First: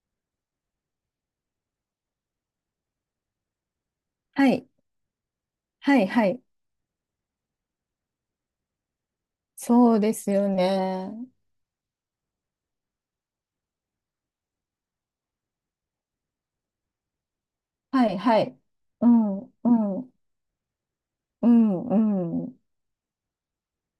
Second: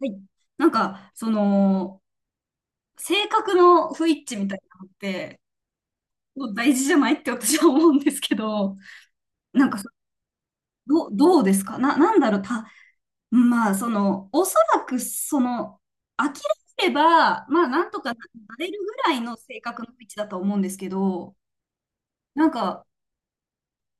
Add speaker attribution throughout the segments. Speaker 1: はい。なんか、その、性格の不一致み
Speaker 2: は
Speaker 1: たい
Speaker 2: い、
Speaker 1: なのって、
Speaker 2: はい、はい。
Speaker 1: もう大事じゃないって私は思うんですけど、なんかそ、
Speaker 2: そうですよ
Speaker 1: どう、
Speaker 2: ね。
Speaker 1: どうですかな、なんだろう、まあ、おそらく、諦めれば、まあ、なんと
Speaker 2: は
Speaker 1: か
Speaker 2: い、
Speaker 1: な
Speaker 2: はい。
Speaker 1: れるぐ
Speaker 2: う
Speaker 1: らいの
Speaker 2: ん、
Speaker 1: 性格の
Speaker 2: う
Speaker 1: 不
Speaker 2: ん、
Speaker 1: 一致だと思うんですけど、
Speaker 2: うん、う
Speaker 1: なん
Speaker 2: ん。
Speaker 1: か、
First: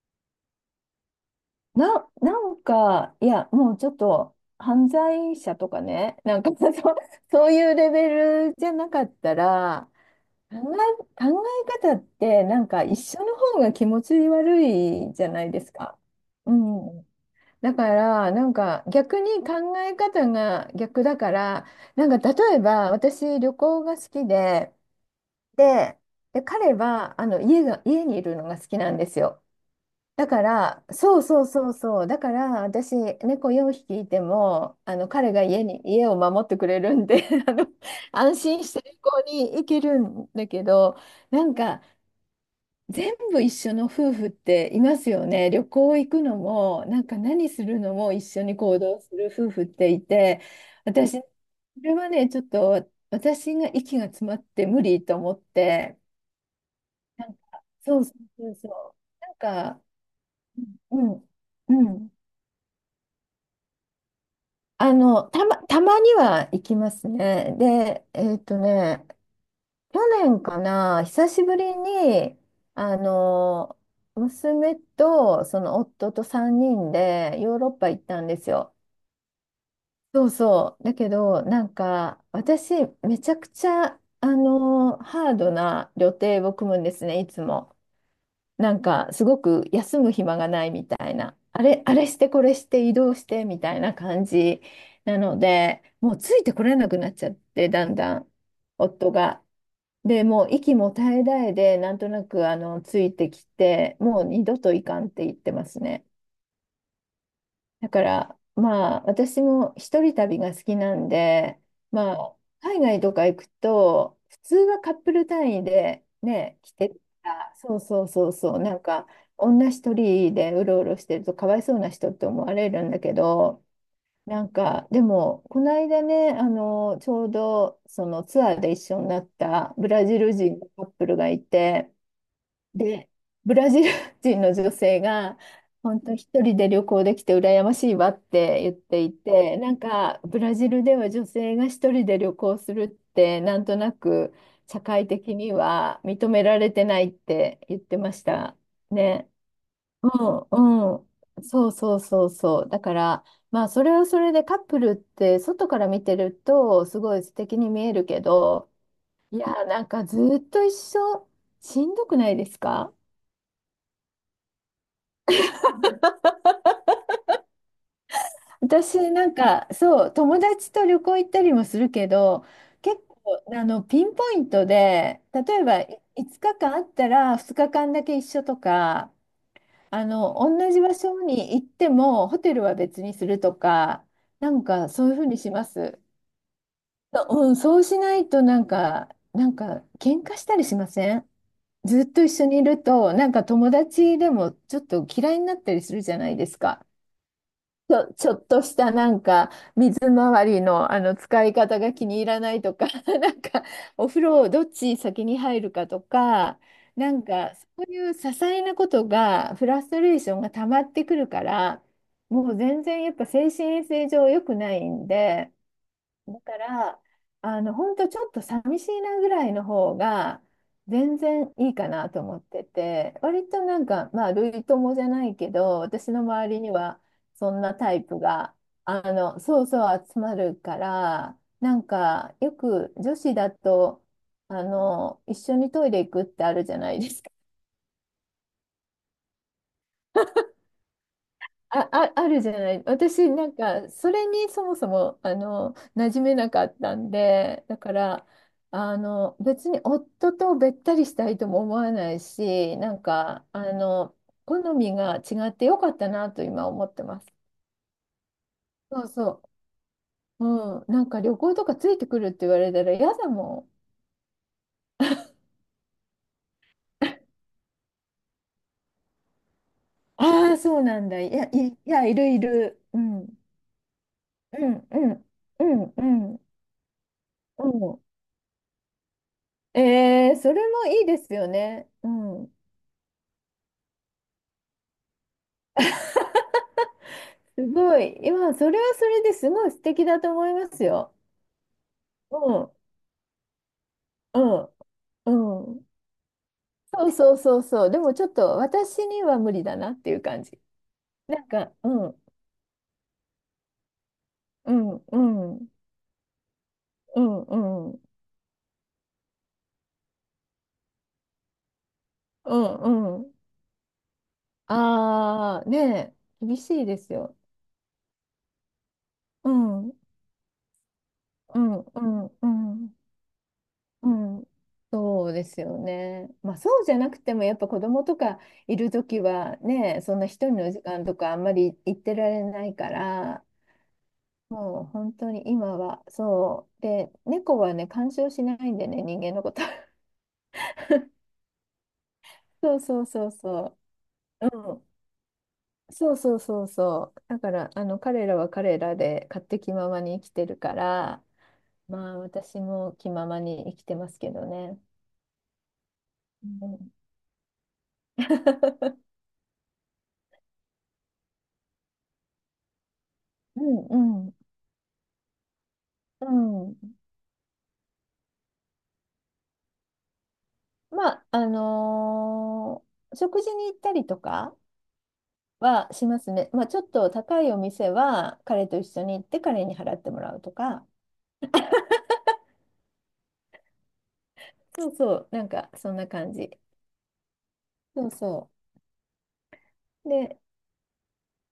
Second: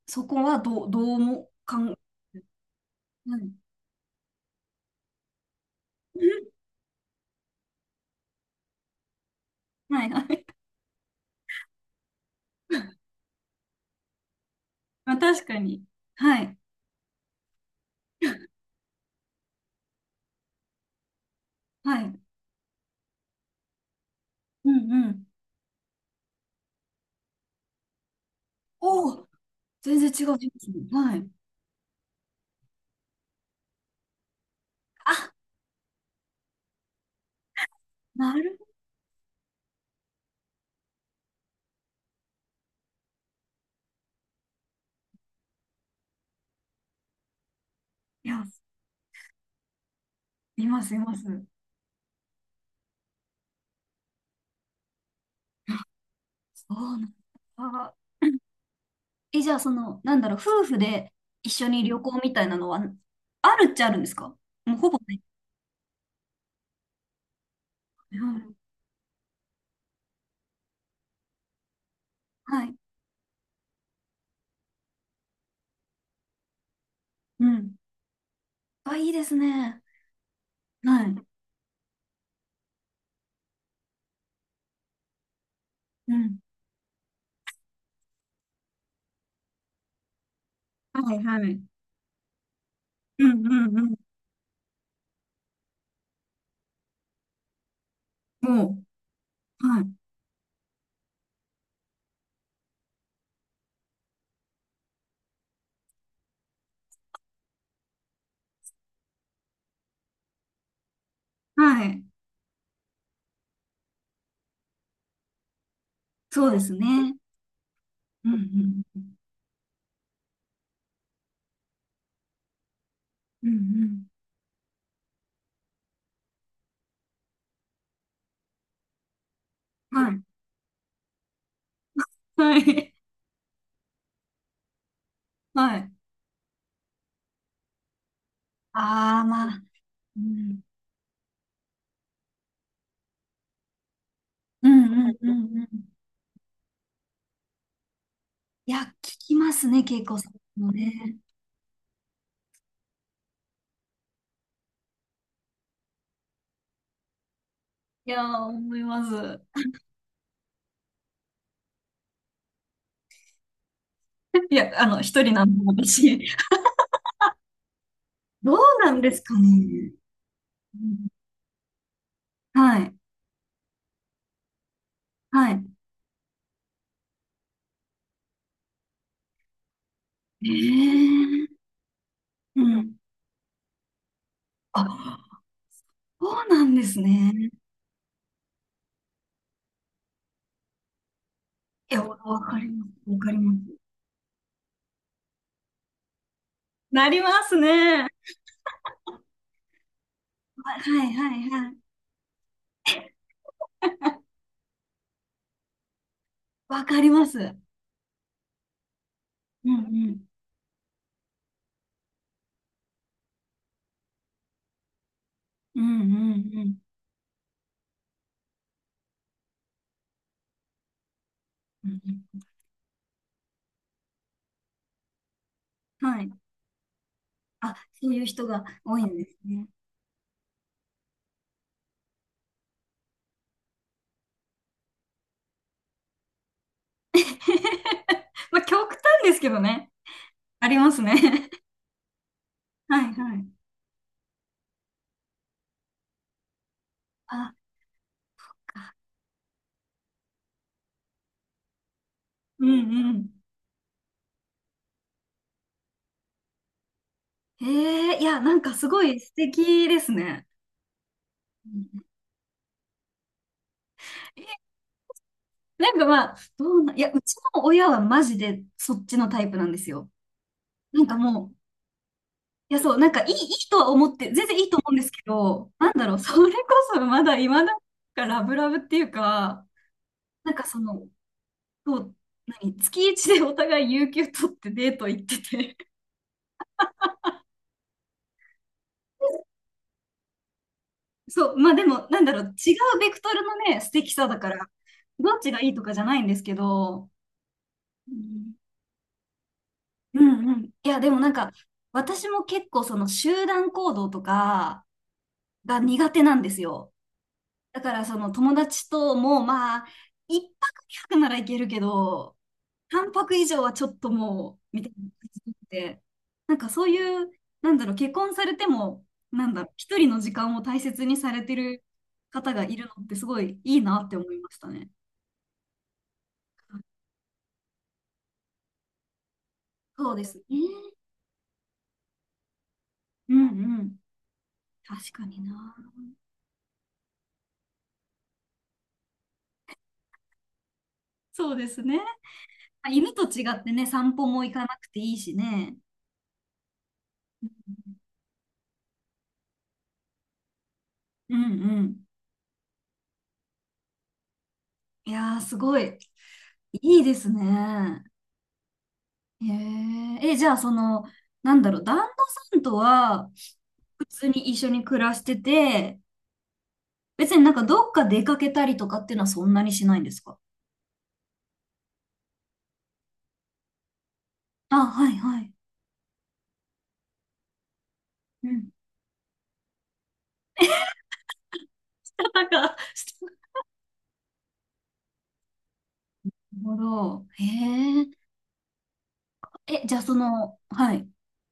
Speaker 1: そこはどうも。
Speaker 2: なんか、い
Speaker 1: う
Speaker 2: や、
Speaker 1: ん、
Speaker 2: もうちょっと、犯罪者とかね、なん か、そう、そういうレベルじゃなかったら、
Speaker 1: はい、はい。
Speaker 2: 考え方って、なんか、一 緒の方が気持ち悪い
Speaker 1: まあ、
Speaker 2: じゃな
Speaker 1: 確
Speaker 2: い
Speaker 1: か
Speaker 2: です
Speaker 1: に。
Speaker 2: か。
Speaker 1: は
Speaker 2: う
Speaker 1: い、
Speaker 2: ん。だから、なんか、逆に考え方が逆だから、
Speaker 1: は
Speaker 2: なん
Speaker 1: い。
Speaker 2: か例えば私旅行が好き
Speaker 1: う
Speaker 2: で
Speaker 1: ん、うん。
Speaker 2: で、で彼は家にいるのが好きなんで
Speaker 1: お
Speaker 2: す
Speaker 1: お、
Speaker 2: よ。
Speaker 1: 全然
Speaker 2: だ
Speaker 1: 違う
Speaker 2: か
Speaker 1: 人
Speaker 2: ら、
Speaker 1: 物。は
Speaker 2: そう
Speaker 1: い。
Speaker 2: そうそうそう、だから私、猫4匹いても、彼が家を守ってくれるんで
Speaker 1: な
Speaker 2: 安
Speaker 1: る、
Speaker 2: 心して旅行に行けるんだけど、なんか全部一緒の夫婦っていますよね。旅行行くのも、なんか何するのも一
Speaker 1: い
Speaker 2: 緒
Speaker 1: や、
Speaker 2: に行動する夫婦っていて、
Speaker 1: います、い
Speaker 2: 私、
Speaker 1: ま
Speaker 2: そ
Speaker 1: す。
Speaker 2: れはね、ちょっと私が息が詰まって無理と思っ
Speaker 1: あ
Speaker 2: て。
Speaker 1: そうなん
Speaker 2: なんか、
Speaker 1: あ、
Speaker 2: そうそうそうそう。なん
Speaker 1: え、じゃあ、そ
Speaker 2: か、
Speaker 1: の、なんだろう、夫婦
Speaker 2: う
Speaker 1: で
Speaker 2: ん、
Speaker 1: 一緒
Speaker 2: う
Speaker 1: に
Speaker 2: ん。う
Speaker 1: 旅
Speaker 2: ん。
Speaker 1: 行みたいなのは、あるっちゃあるんですか？もうほぼない。
Speaker 2: たまには行きますね。で、
Speaker 1: うん、
Speaker 2: 去年かな、久しぶりに、
Speaker 1: はい。
Speaker 2: あの、娘とその夫と3人で
Speaker 1: う
Speaker 2: ヨーロッ
Speaker 1: ん。
Speaker 2: パ行ったんですよ。
Speaker 1: あ、いいですね。
Speaker 2: そうそう。だ
Speaker 1: は
Speaker 2: け
Speaker 1: い。
Speaker 2: ど、なんか、私、めちゃくちゃ、ハードな予
Speaker 1: うん。
Speaker 2: 定を組むんですね、いつも。なんかすごく休む暇がないみた
Speaker 1: は
Speaker 2: い
Speaker 1: い、
Speaker 2: な、
Speaker 1: は
Speaker 2: あ
Speaker 1: い。
Speaker 2: れ、あれしてこれして移動し
Speaker 1: う
Speaker 2: て
Speaker 1: ん、
Speaker 2: み
Speaker 1: う
Speaker 2: た
Speaker 1: ん、
Speaker 2: い
Speaker 1: う
Speaker 2: な
Speaker 1: ん。
Speaker 2: 感じなので、もうついてこれなくなっちゃって、だんだん
Speaker 1: も
Speaker 2: 夫が。
Speaker 1: う、はい。
Speaker 2: で、もう息も絶え絶えで、なんとなくついてきて、もう二度といかんって言ってますね。だから、まあ、私も一人旅が好きなんで、
Speaker 1: はい。
Speaker 2: まあ、海外とか行くと、普通はカップル単位で
Speaker 1: そう
Speaker 2: ね、
Speaker 1: です
Speaker 2: 来て
Speaker 1: ね。
Speaker 2: た、そうそう
Speaker 1: う
Speaker 2: そ
Speaker 1: ん、
Speaker 2: うそう、なん
Speaker 1: うん。
Speaker 2: か、女一人でうろうろしてるとかわいそうな人って思われるんだけ
Speaker 1: うん、う
Speaker 2: ど、
Speaker 1: ん。
Speaker 2: なんか、でも、この間ね、ちょうど、そのツアーで一緒になったブ
Speaker 1: は
Speaker 2: ラジ
Speaker 1: い。
Speaker 2: ル人のカップルがいて、
Speaker 1: はい。
Speaker 2: で、ブラジル人の女性が、
Speaker 1: はい。
Speaker 2: 本当一人で旅行できて羨ましいわって言ってい
Speaker 1: ああ、ま
Speaker 2: て、
Speaker 1: あ。
Speaker 2: なん
Speaker 1: う
Speaker 2: かブラ
Speaker 1: ん、
Speaker 2: ジルでは女性が一人で旅行するって、なんとなく
Speaker 1: う
Speaker 2: 社
Speaker 1: ん、
Speaker 2: 会
Speaker 1: うん、うん。
Speaker 2: 的に
Speaker 1: うん。
Speaker 2: は認められてないって言ってました
Speaker 1: いや、聞
Speaker 2: ね。
Speaker 1: きますね、恵子さ
Speaker 2: う
Speaker 1: んも
Speaker 2: んうん。
Speaker 1: ね。
Speaker 2: そうそうそうそう。だから、まあそれはそれでカップルって外から見てるとすごい素敵に見える
Speaker 1: い
Speaker 2: け
Speaker 1: やー、
Speaker 2: ど、
Speaker 1: 思いま
Speaker 2: い
Speaker 1: す。
Speaker 2: や、なんかずっと一緒しんどくないですか？
Speaker 1: いや、あの、一人なんで、私。どうなんで
Speaker 2: 私
Speaker 1: す
Speaker 2: なん
Speaker 1: か
Speaker 2: か
Speaker 1: ね。
Speaker 2: そう友達
Speaker 1: う
Speaker 2: と旅
Speaker 1: ん、
Speaker 2: 行行ったりもするけど、
Speaker 1: はい。
Speaker 2: 結構ピンポイントで、
Speaker 1: は
Speaker 2: 例え
Speaker 1: い。
Speaker 2: ば5日間あったら2日間だけ一緒とか、同じ場所
Speaker 1: ええ、
Speaker 2: に行ってもホテ
Speaker 1: う
Speaker 2: ルは
Speaker 1: ん。
Speaker 2: 別にするとか、なんかそういう
Speaker 1: あ、
Speaker 2: ふうにします。
Speaker 1: そうなんですね。
Speaker 2: そうしないと、なんか喧嘩したりしません？
Speaker 1: い
Speaker 2: ず
Speaker 1: や、
Speaker 2: っ
Speaker 1: わ
Speaker 2: と一
Speaker 1: わ
Speaker 2: 緒
Speaker 1: か
Speaker 2: にい
Speaker 1: り
Speaker 2: る
Speaker 1: ます。
Speaker 2: と、
Speaker 1: わ
Speaker 2: な
Speaker 1: か
Speaker 2: ん
Speaker 1: り
Speaker 2: か
Speaker 1: ます。
Speaker 2: 友達でもちょっと嫌いになったりするじゃないですか。
Speaker 1: なります
Speaker 2: ち
Speaker 1: ね。わ
Speaker 2: ょ、ちょっとしたなんか水回り
Speaker 1: はい
Speaker 2: の、
Speaker 1: は
Speaker 2: 使
Speaker 1: い
Speaker 2: い
Speaker 1: はい。
Speaker 2: 方が気に入らないとか、 なんかお風呂をどっち先に入るかとか、
Speaker 1: わかり
Speaker 2: なん
Speaker 1: ます。
Speaker 2: かそういう些細なことがフ
Speaker 1: うんう
Speaker 2: ラストレー
Speaker 1: ん。
Speaker 2: ションが溜まってくるから、もう全然やっぱ精神衛生上良くないんで。
Speaker 1: うんうん
Speaker 2: だか
Speaker 1: うん。
Speaker 2: ら、本当ちょっと寂しいなぐらいの方が、全然いい
Speaker 1: う
Speaker 2: かなと思
Speaker 1: ん、
Speaker 2: ってて、割となんか、まあ、類友じゃないけど、私の
Speaker 1: はい。
Speaker 2: 周りには、そんな
Speaker 1: あ、
Speaker 2: タイ
Speaker 1: そう
Speaker 2: プ
Speaker 1: いう人
Speaker 2: が、
Speaker 1: が多いんです
Speaker 2: そう
Speaker 1: ね。
Speaker 2: そう集まるから、なんか、よく女子だと、一緒にトイレ行くってあるじゃないですか。
Speaker 1: まあ、極端ですけどね。ありますね。
Speaker 2: あるじゃない。
Speaker 1: はい
Speaker 2: 私、
Speaker 1: は
Speaker 2: なん
Speaker 1: い。
Speaker 2: か、それにそもそも、馴染めなかったん
Speaker 1: あ、
Speaker 2: で、だから、別に夫とべったりしたいとも思わない
Speaker 1: うん
Speaker 2: し、なん
Speaker 1: うん。
Speaker 2: か、好みが違ってよかったなと今思ってます。
Speaker 1: ええ、いや、なんかすご
Speaker 2: そう
Speaker 1: い素
Speaker 2: そ
Speaker 1: 敵です
Speaker 2: う。
Speaker 1: ね。
Speaker 2: うん。なんか旅行と
Speaker 1: う
Speaker 2: かついて
Speaker 1: ん。
Speaker 2: くるって言われたら嫌だも
Speaker 1: なんかまあ、どうな、いや、うちの親はマジでそっちのタイプなんですよ。
Speaker 2: ん。ああ、そうな
Speaker 1: なん
Speaker 2: ん
Speaker 1: か
Speaker 2: だ。いや、
Speaker 1: もう、
Speaker 2: いや、いるい
Speaker 1: いや、
Speaker 2: る。
Speaker 1: そう、
Speaker 2: う
Speaker 1: なんか
Speaker 2: ん。
Speaker 1: い
Speaker 2: う
Speaker 1: い、いいとは思って、全然いいと思
Speaker 2: ん、
Speaker 1: うんで
Speaker 2: う
Speaker 1: すけ
Speaker 2: ん、う
Speaker 1: ど、なん
Speaker 2: ん、う
Speaker 1: だろう、そ
Speaker 2: ん。
Speaker 1: れこそまだ今
Speaker 2: う
Speaker 1: なん
Speaker 2: ん。
Speaker 1: かラブラブっていうか、な
Speaker 2: そ
Speaker 1: ん
Speaker 2: れ
Speaker 1: かそ
Speaker 2: もい
Speaker 1: の、
Speaker 2: いですよね。
Speaker 1: そ
Speaker 2: う
Speaker 1: う、
Speaker 2: ん。
Speaker 1: 月一でお互い有給取ってデート行ってて、
Speaker 2: すごい。いや、それはそれですごい素敵だと思いますよ。
Speaker 1: そう、まあでも、なんだ
Speaker 2: う
Speaker 1: ろう、
Speaker 2: ん、
Speaker 1: 違うベクトルのね、素敵さだ
Speaker 2: う
Speaker 1: から、
Speaker 2: ん、
Speaker 1: どっちがい
Speaker 2: う
Speaker 1: いと
Speaker 2: ん。
Speaker 1: かじゃないんですけ
Speaker 2: そ
Speaker 1: ど、
Speaker 2: うそうそうそう。で
Speaker 1: う
Speaker 2: もちょっ
Speaker 1: ん
Speaker 2: と私には無理だなってい
Speaker 1: う
Speaker 2: う感
Speaker 1: んう
Speaker 2: じ。
Speaker 1: ん。いや、でもなん
Speaker 2: なん
Speaker 1: か、
Speaker 2: か、うん、
Speaker 1: 私も結構その集団行動と
Speaker 2: う
Speaker 1: か
Speaker 2: ん、うん、うん、
Speaker 1: が苦手なんですよ。
Speaker 2: う
Speaker 1: だか
Speaker 2: ん、
Speaker 1: らその友達ともまあ、一泊二泊ならいけるけど、
Speaker 2: う
Speaker 1: 三
Speaker 2: ん、うん。
Speaker 1: 泊以上はちょっともう、みたいな感じ
Speaker 2: ああ、
Speaker 1: で、
Speaker 2: ねえ、
Speaker 1: な
Speaker 2: 厳
Speaker 1: んか
Speaker 2: し
Speaker 1: そ
Speaker 2: い
Speaker 1: う
Speaker 2: です
Speaker 1: いう、
Speaker 2: よ。
Speaker 1: なんだろう、結婚されても、な
Speaker 2: う
Speaker 1: んだろう、
Speaker 2: ん、うん、
Speaker 1: 一人の時間を大切にされて
Speaker 2: うん、
Speaker 1: る
Speaker 2: う
Speaker 1: 方がいる
Speaker 2: ん、
Speaker 1: のってすごいいいなっ
Speaker 2: う
Speaker 1: て思い
Speaker 2: ん。
Speaker 1: ましたね。
Speaker 2: そうですよね。まあそうじゃなくてもやっぱ子供とかいるときはね、
Speaker 1: そう
Speaker 2: そん
Speaker 1: で
Speaker 2: な
Speaker 1: すね。
Speaker 2: 一人の時間とかあんまり行ってられないか
Speaker 1: う
Speaker 2: ら、
Speaker 1: んうん。
Speaker 2: もう
Speaker 1: 確
Speaker 2: 本
Speaker 1: か
Speaker 2: 当
Speaker 1: に
Speaker 2: に
Speaker 1: な。
Speaker 2: 今はそう。で、猫はね、干渉しないんでね、人間のこと。
Speaker 1: そうですね。
Speaker 2: そうそう
Speaker 1: 犬と
Speaker 2: そう
Speaker 1: 違って
Speaker 2: そ
Speaker 1: ね、散歩も
Speaker 2: う。
Speaker 1: 行か
Speaker 2: う
Speaker 1: なく
Speaker 2: ん。
Speaker 1: ていいしね。
Speaker 2: そうそうそうそう。だから、彼らは彼らで勝手気ままに生きてるから、
Speaker 1: うんうん。
Speaker 2: まあ私も気ままに生きてますけどね。
Speaker 1: いやー、すごい。
Speaker 2: うん、
Speaker 1: いいですね。へえ。え、じゃあ、その、なんだろう、旦那さんとは、
Speaker 2: う
Speaker 1: 普
Speaker 2: ん
Speaker 1: 通
Speaker 2: うん
Speaker 1: に一緒に暮らしてて、
Speaker 2: うん。
Speaker 1: 別になんかどっか出かけたりとかっていうのはそんなにしないんですか？
Speaker 2: まあ食事に行ったりとか
Speaker 1: あ、はいはい。
Speaker 2: はしますね。まあちょっと高いお店は
Speaker 1: う
Speaker 2: 彼
Speaker 1: ん。
Speaker 2: と一緒に行って彼に払ってもらうとか。
Speaker 1: なんか、
Speaker 2: そうそう、なんかそんな感じ。
Speaker 1: なるほど。へ
Speaker 2: そう
Speaker 1: え。
Speaker 2: そ
Speaker 1: え、じゃあ
Speaker 2: う。
Speaker 1: そ
Speaker 2: で、
Speaker 1: の、はい。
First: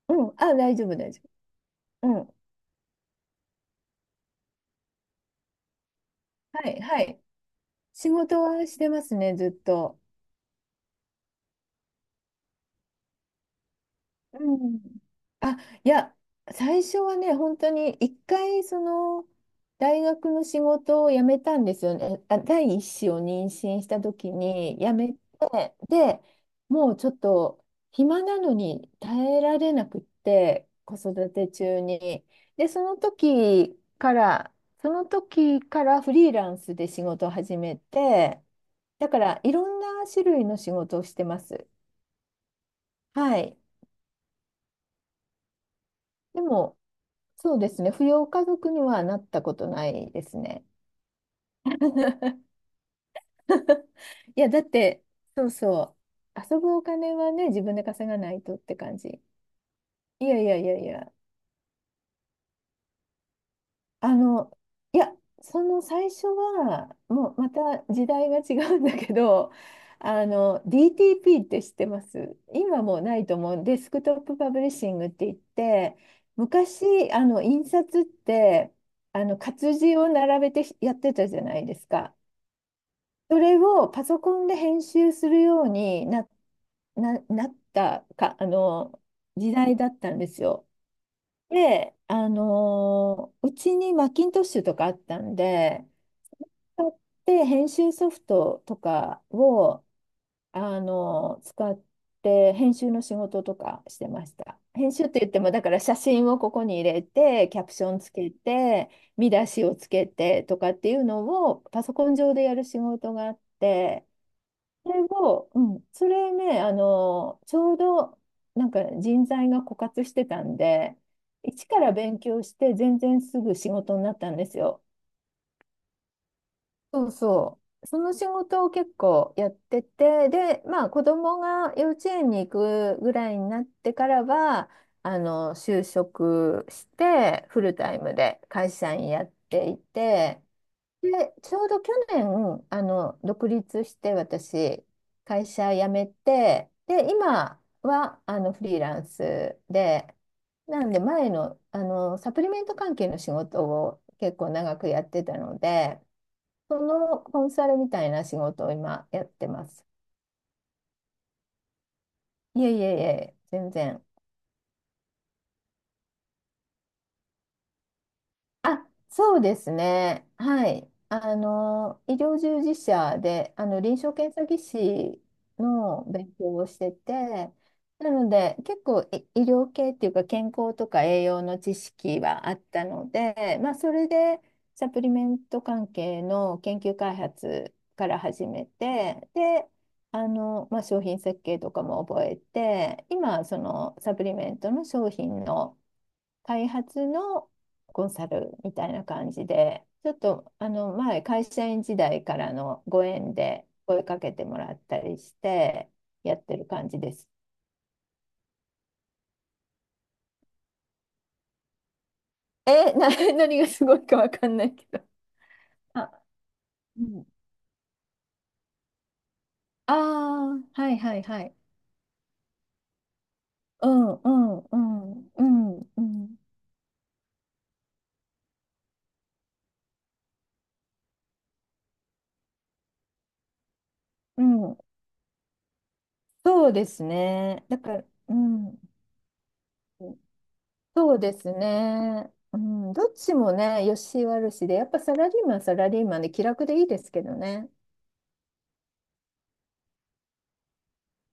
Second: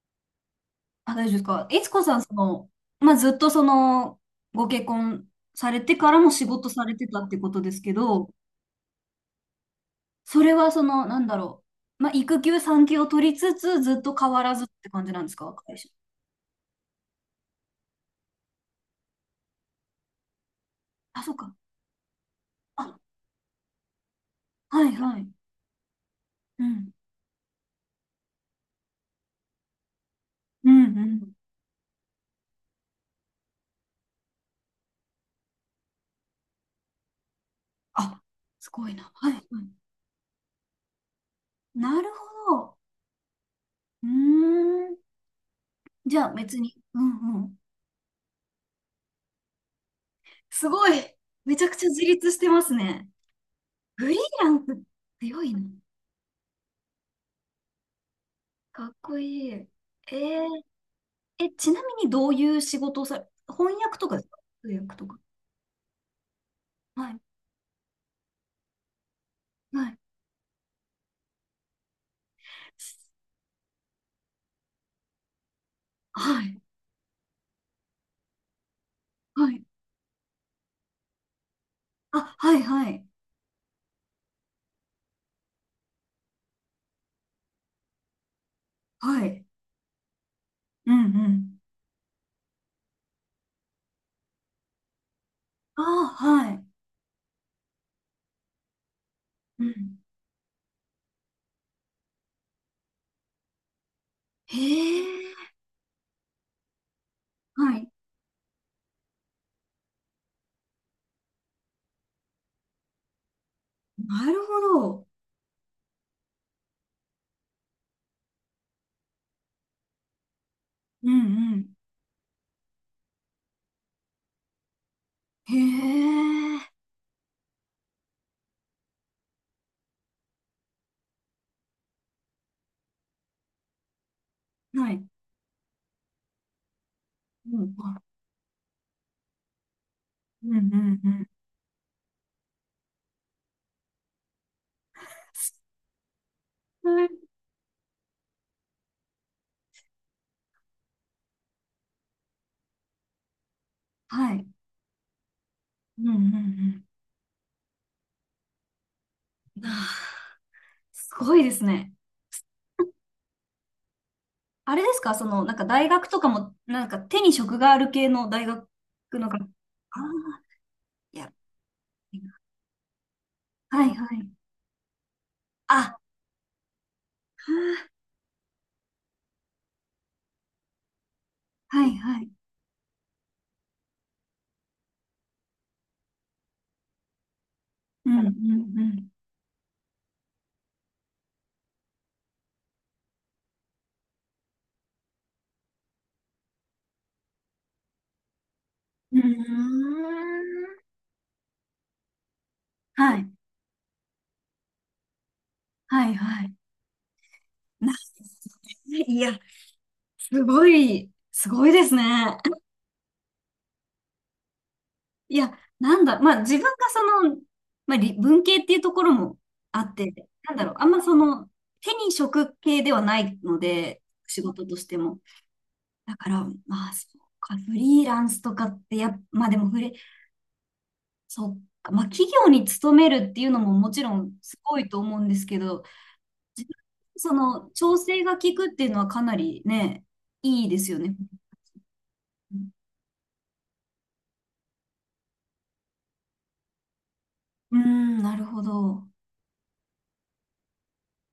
Speaker 2: うん、あ、大丈夫、大
Speaker 1: あ、
Speaker 2: 丈
Speaker 1: 大丈夫ですか。いつこ
Speaker 2: 夫。
Speaker 1: さ
Speaker 2: う
Speaker 1: ん、そ
Speaker 2: ん。
Speaker 1: の、まあ、ずっとその、ご結婚されてからも仕事
Speaker 2: はい、
Speaker 1: され
Speaker 2: は
Speaker 1: てた
Speaker 2: い。
Speaker 1: ってことですけ
Speaker 2: 仕
Speaker 1: ど、
Speaker 2: 事はしてますね、ずっと。
Speaker 1: それはその、なんだろう。まあ、育休、産休を取りつつ、ずっと変
Speaker 2: う
Speaker 1: わらずっ
Speaker 2: ん。
Speaker 1: て感じなんですか、
Speaker 2: あ、
Speaker 1: 会社。
Speaker 2: いや、最初はね、本当に一回、大学の仕事を
Speaker 1: あ、
Speaker 2: 辞
Speaker 1: そう
Speaker 2: め
Speaker 1: か。
Speaker 2: たんですよね。あ、第一
Speaker 1: あ、
Speaker 2: 子を妊娠した時に
Speaker 1: はい
Speaker 2: 辞め
Speaker 1: は
Speaker 2: て、
Speaker 1: い。
Speaker 2: で、
Speaker 1: うん。
Speaker 2: もうちょっと暇なのに耐えられなくって、
Speaker 1: うん、
Speaker 2: 子
Speaker 1: う
Speaker 2: 育
Speaker 1: ん。
Speaker 2: て中に。で、その時からフリーランスで仕事を始め
Speaker 1: あ、
Speaker 2: て、
Speaker 1: すごい
Speaker 2: だ
Speaker 1: な。
Speaker 2: か
Speaker 1: はい、は
Speaker 2: ら
Speaker 1: い。
Speaker 2: いろんな種類の仕事をしてます。
Speaker 1: なるほど。
Speaker 2: はい。
Speaker 1: うーん。じゃあ、
Speaker 2: で
Speaker 1: 別に。
Speaker 2: も
Speaker 1: うんう
Speaker 2: そ
Speaker 1: ん。
Speaker 2: うですね。扶養家族にはなったことないですね。
Speaker 1: すごい。めちゃくちゃ自立して ますね。フリー
Speaker 2: いや、
Speaker 1: ラ
Speaker 2: だっ
Speaker 1: ンス
Speaker 2: て、
Speaker 1: 強
Speaker 2: そう
Speaker 1: いな。
Speaker 2: そう。遊ぶお金はね、自分で稼がないとって
Speaker 1: かっ
Speaker 2: 感
Speaker 1: こ
Speaker 2: じ。
Speaker 1: いい。
Speaker 2: いやいや
Speaker 1: ー、
Speaker 2: いやいや。
Speaker 1: え、ちなみにどういう仕事をさ、翻訳と
Speaker 2: あ
Speaker 1: かですか、
Speaker 2: の、
Speaker 1: 通訳
Speaker 2: い
Speaker 1: と
Speaker 2: や、
Speaker 1: か？
Speaker 2: その最初は、
Speaker 1: はい、
Speaker 2: もうまた時代が違うんだけど、
Speaker 1: はい、
Speaker 2: DTP って知ってます？今もうないと思う。デスクトップパブリッシングって言って、
Speaker 1: はい、
Speaker 2: 昔、印刷って、
Speaker 1: はい。
Speaker 2: 活字を並べてやってたじゃないですか。
Speaker 1: あ、はい、はい、
Speaker 2: それをパソコンで編集するようになったか、
Speaker 1: はい。
Speaker 2: 時代だったんですよ。
Speaker 1: うんうん。
Speaker 2: で、うちにマッキントッシュとかあったん
Speaker 1: あ
Speaker 2: で、
Speaker 1: あ、はい。
Speaker 2: 使って編集ソフトとか
Speaker 1: う
Speaker 2: を、
Speaker 1: ん。
Speaker 2: 使って編集の仕事とかしてまし
Speaker 1: へ
Speaker 2: た。編集って言っても、
Speaker 1: え、
Speaker 2: だから写真をここに入れて、キャプ
Speaker 1: は
Speaker 2: シ
Speaker 1: い。
Speaker 2: ョンつけて、見出しをつけてとかっていうのをパソコン上でやる仕事があって、
Speaker 1: なるほ
Speaker 2: それ
Speaker 1: ど。
Speaker 2: を、うん、それね、ちょうどなんか人材が枯渇してたんで、
Speaker 1: うんう
Speaker 2: 一
Speaker 1: ん。
Speaker 2: から勉強して全然すぐ仕事になったんですよ。
Speaker 1: へえ、
Speaker 2: そうそう。その仕事を結構やってて、で、まあ子供が幼稚園に行くぐらいになってからは、
Speaker 1: はい。
Speaker 2: 就職して
Speaker 1: う
Speaker 2: フ
Speaker 1: ん、
Speaker 2: ルタイ
Speaker 1: あ、
Speaker 2: ムで会社員やっていて、
Speaker 1: うんうん
Speaker 2: で、ちょうど去年、独立して私、会社辞めて、
Speaker 1: うん。は
Speaker 2: で、
Speaker 1: い。
Speaker 2: 今は、フリーランスで、なんで前の、サプリメント関係の仕事を
Speaker 1: は
Speaker 2: 結
Speaker 1: い。
Speaker 2: 構長くやってたので、
Speaker 1: うんう
Speaker 2: そ
Speaker 1: ん
Speaker 2: のコンサルみたいな仕事を今やって
Speaker 1: うん。
Speaker 2: ま
Speaker 1: あ
Speaker 2: す。
Speaker 1: ー、すごいですね。
Speaker 2: いえいえいえ、全然。
Speaker 1: あれですかその、なんか大学とかも、なんか手に職がある系の大学
Speaker 2: あ、
Speaker 1: の
Speaker 2: そう
Speaker 1: 学、あ
Speaker 2: ですね。
Speaker 1: あ、
Speaker 2: はい。
Speaker 1: いや、
Speaker 2: 医療従事者で、
Speaker 1: は
Speaker 2: 臨
Speaker 1: いは
Speaker 2: 床
Speaker 1: い。
Speaker 2: 検査技師
Speaker 1: あ、
Speaker 2: の勉強をしてて、なので、結構医療系っていうか、健康とか栄養の知
Speaker 1: はいは
Speaker 2: 識
Speaker 1: い。
Speaker 2: はあったので、まあ、それで、サプリメント関係の研究開発か
Speaker 1: うん
Speaker 2: ら
Speaker 1: うんう
Speaker 2: 始め
Speaker 1: ん。
Speaker 2: て、で、まあ、商品設計とかも覚えて、今、そのサプリメントの商品の、開発のコンサルみたいな
Speaker 1: う
Speaker 2: 感じで、
Speaker 1: ー
Speaker 2: ちょっと
Speaker 1: ん。
Speaker 2: 前、会社員時代からのご
Speaker 1: はい
Speaker 2: 縁で声かけてもらったりして、
Speaker 1: はい
Speaker 2: やっ
Speaker 1: はい。
Speaker 2: てる感じです。
Speaker 1: な、いや、すごい、すごいですね。
Speaker 2: え、何がすごいかわかんないけど。
Speaker 1: いや、なんだ、
Speaker 2: あ、
Speaker 1: まあ自分が
Speaker 2: う
Speaker 1: そ
Speaker 2: ん。
Speaker 1: の、まあ理文系っていうところもあっ
Speaker 2: あ
Speaker 1: て、なん
Speaker 2: あ、
Speaker 1: だろう、あ
Speaker 2: は
Speaker 1: ん
Speaker 2: い
Speaker 1: まそ
Speaker 2: はいは
Speaker 1: の、
Speaker 2: い。
Speaker 1: 手に職系ではないの
Speaker 2: う
Speaker 1: で、
Speaker 2: んう
Speaker 1: 仕
Speaker 2: ん
Speaker 1: 事と
Speaker 2: う
Speaker 1: しても。
Speaker 2: んうんう
Speaker 1: だか
Speaker 2: ん
Speaker 1: ら、まあ、そうか、フリーランスとかってまあでもそうか、まあ企業に勤めるっていうのももちろん
Speaker 2: う
Speaker 1: す
Speaker 2: ん。
Speaker 1: ごいと思うんですけど、自
Speaker 2: そう
Speaker 1: 分
Speaker 2: です
Speaker 1: そ
Speaker 2: ね。
Speaker 1: の
Speaker 2: だか
Speaker 1: 調
Speaker 2: ら、
Speaker 1: 整
Speaker 2: う
Speaker 1: が効くっ
Speaker 2: ん。
Speaker 1: ていうのはかなりね、いいですよ
Speaker 2: そ
Speaker 1: ね。
Speaker 2: うですね。うん、どっちもね、良し悪しで、やっぱサラリーマンはサラリーマンで気楽でいいですけどね。
Speaker 1: うん、なるほど。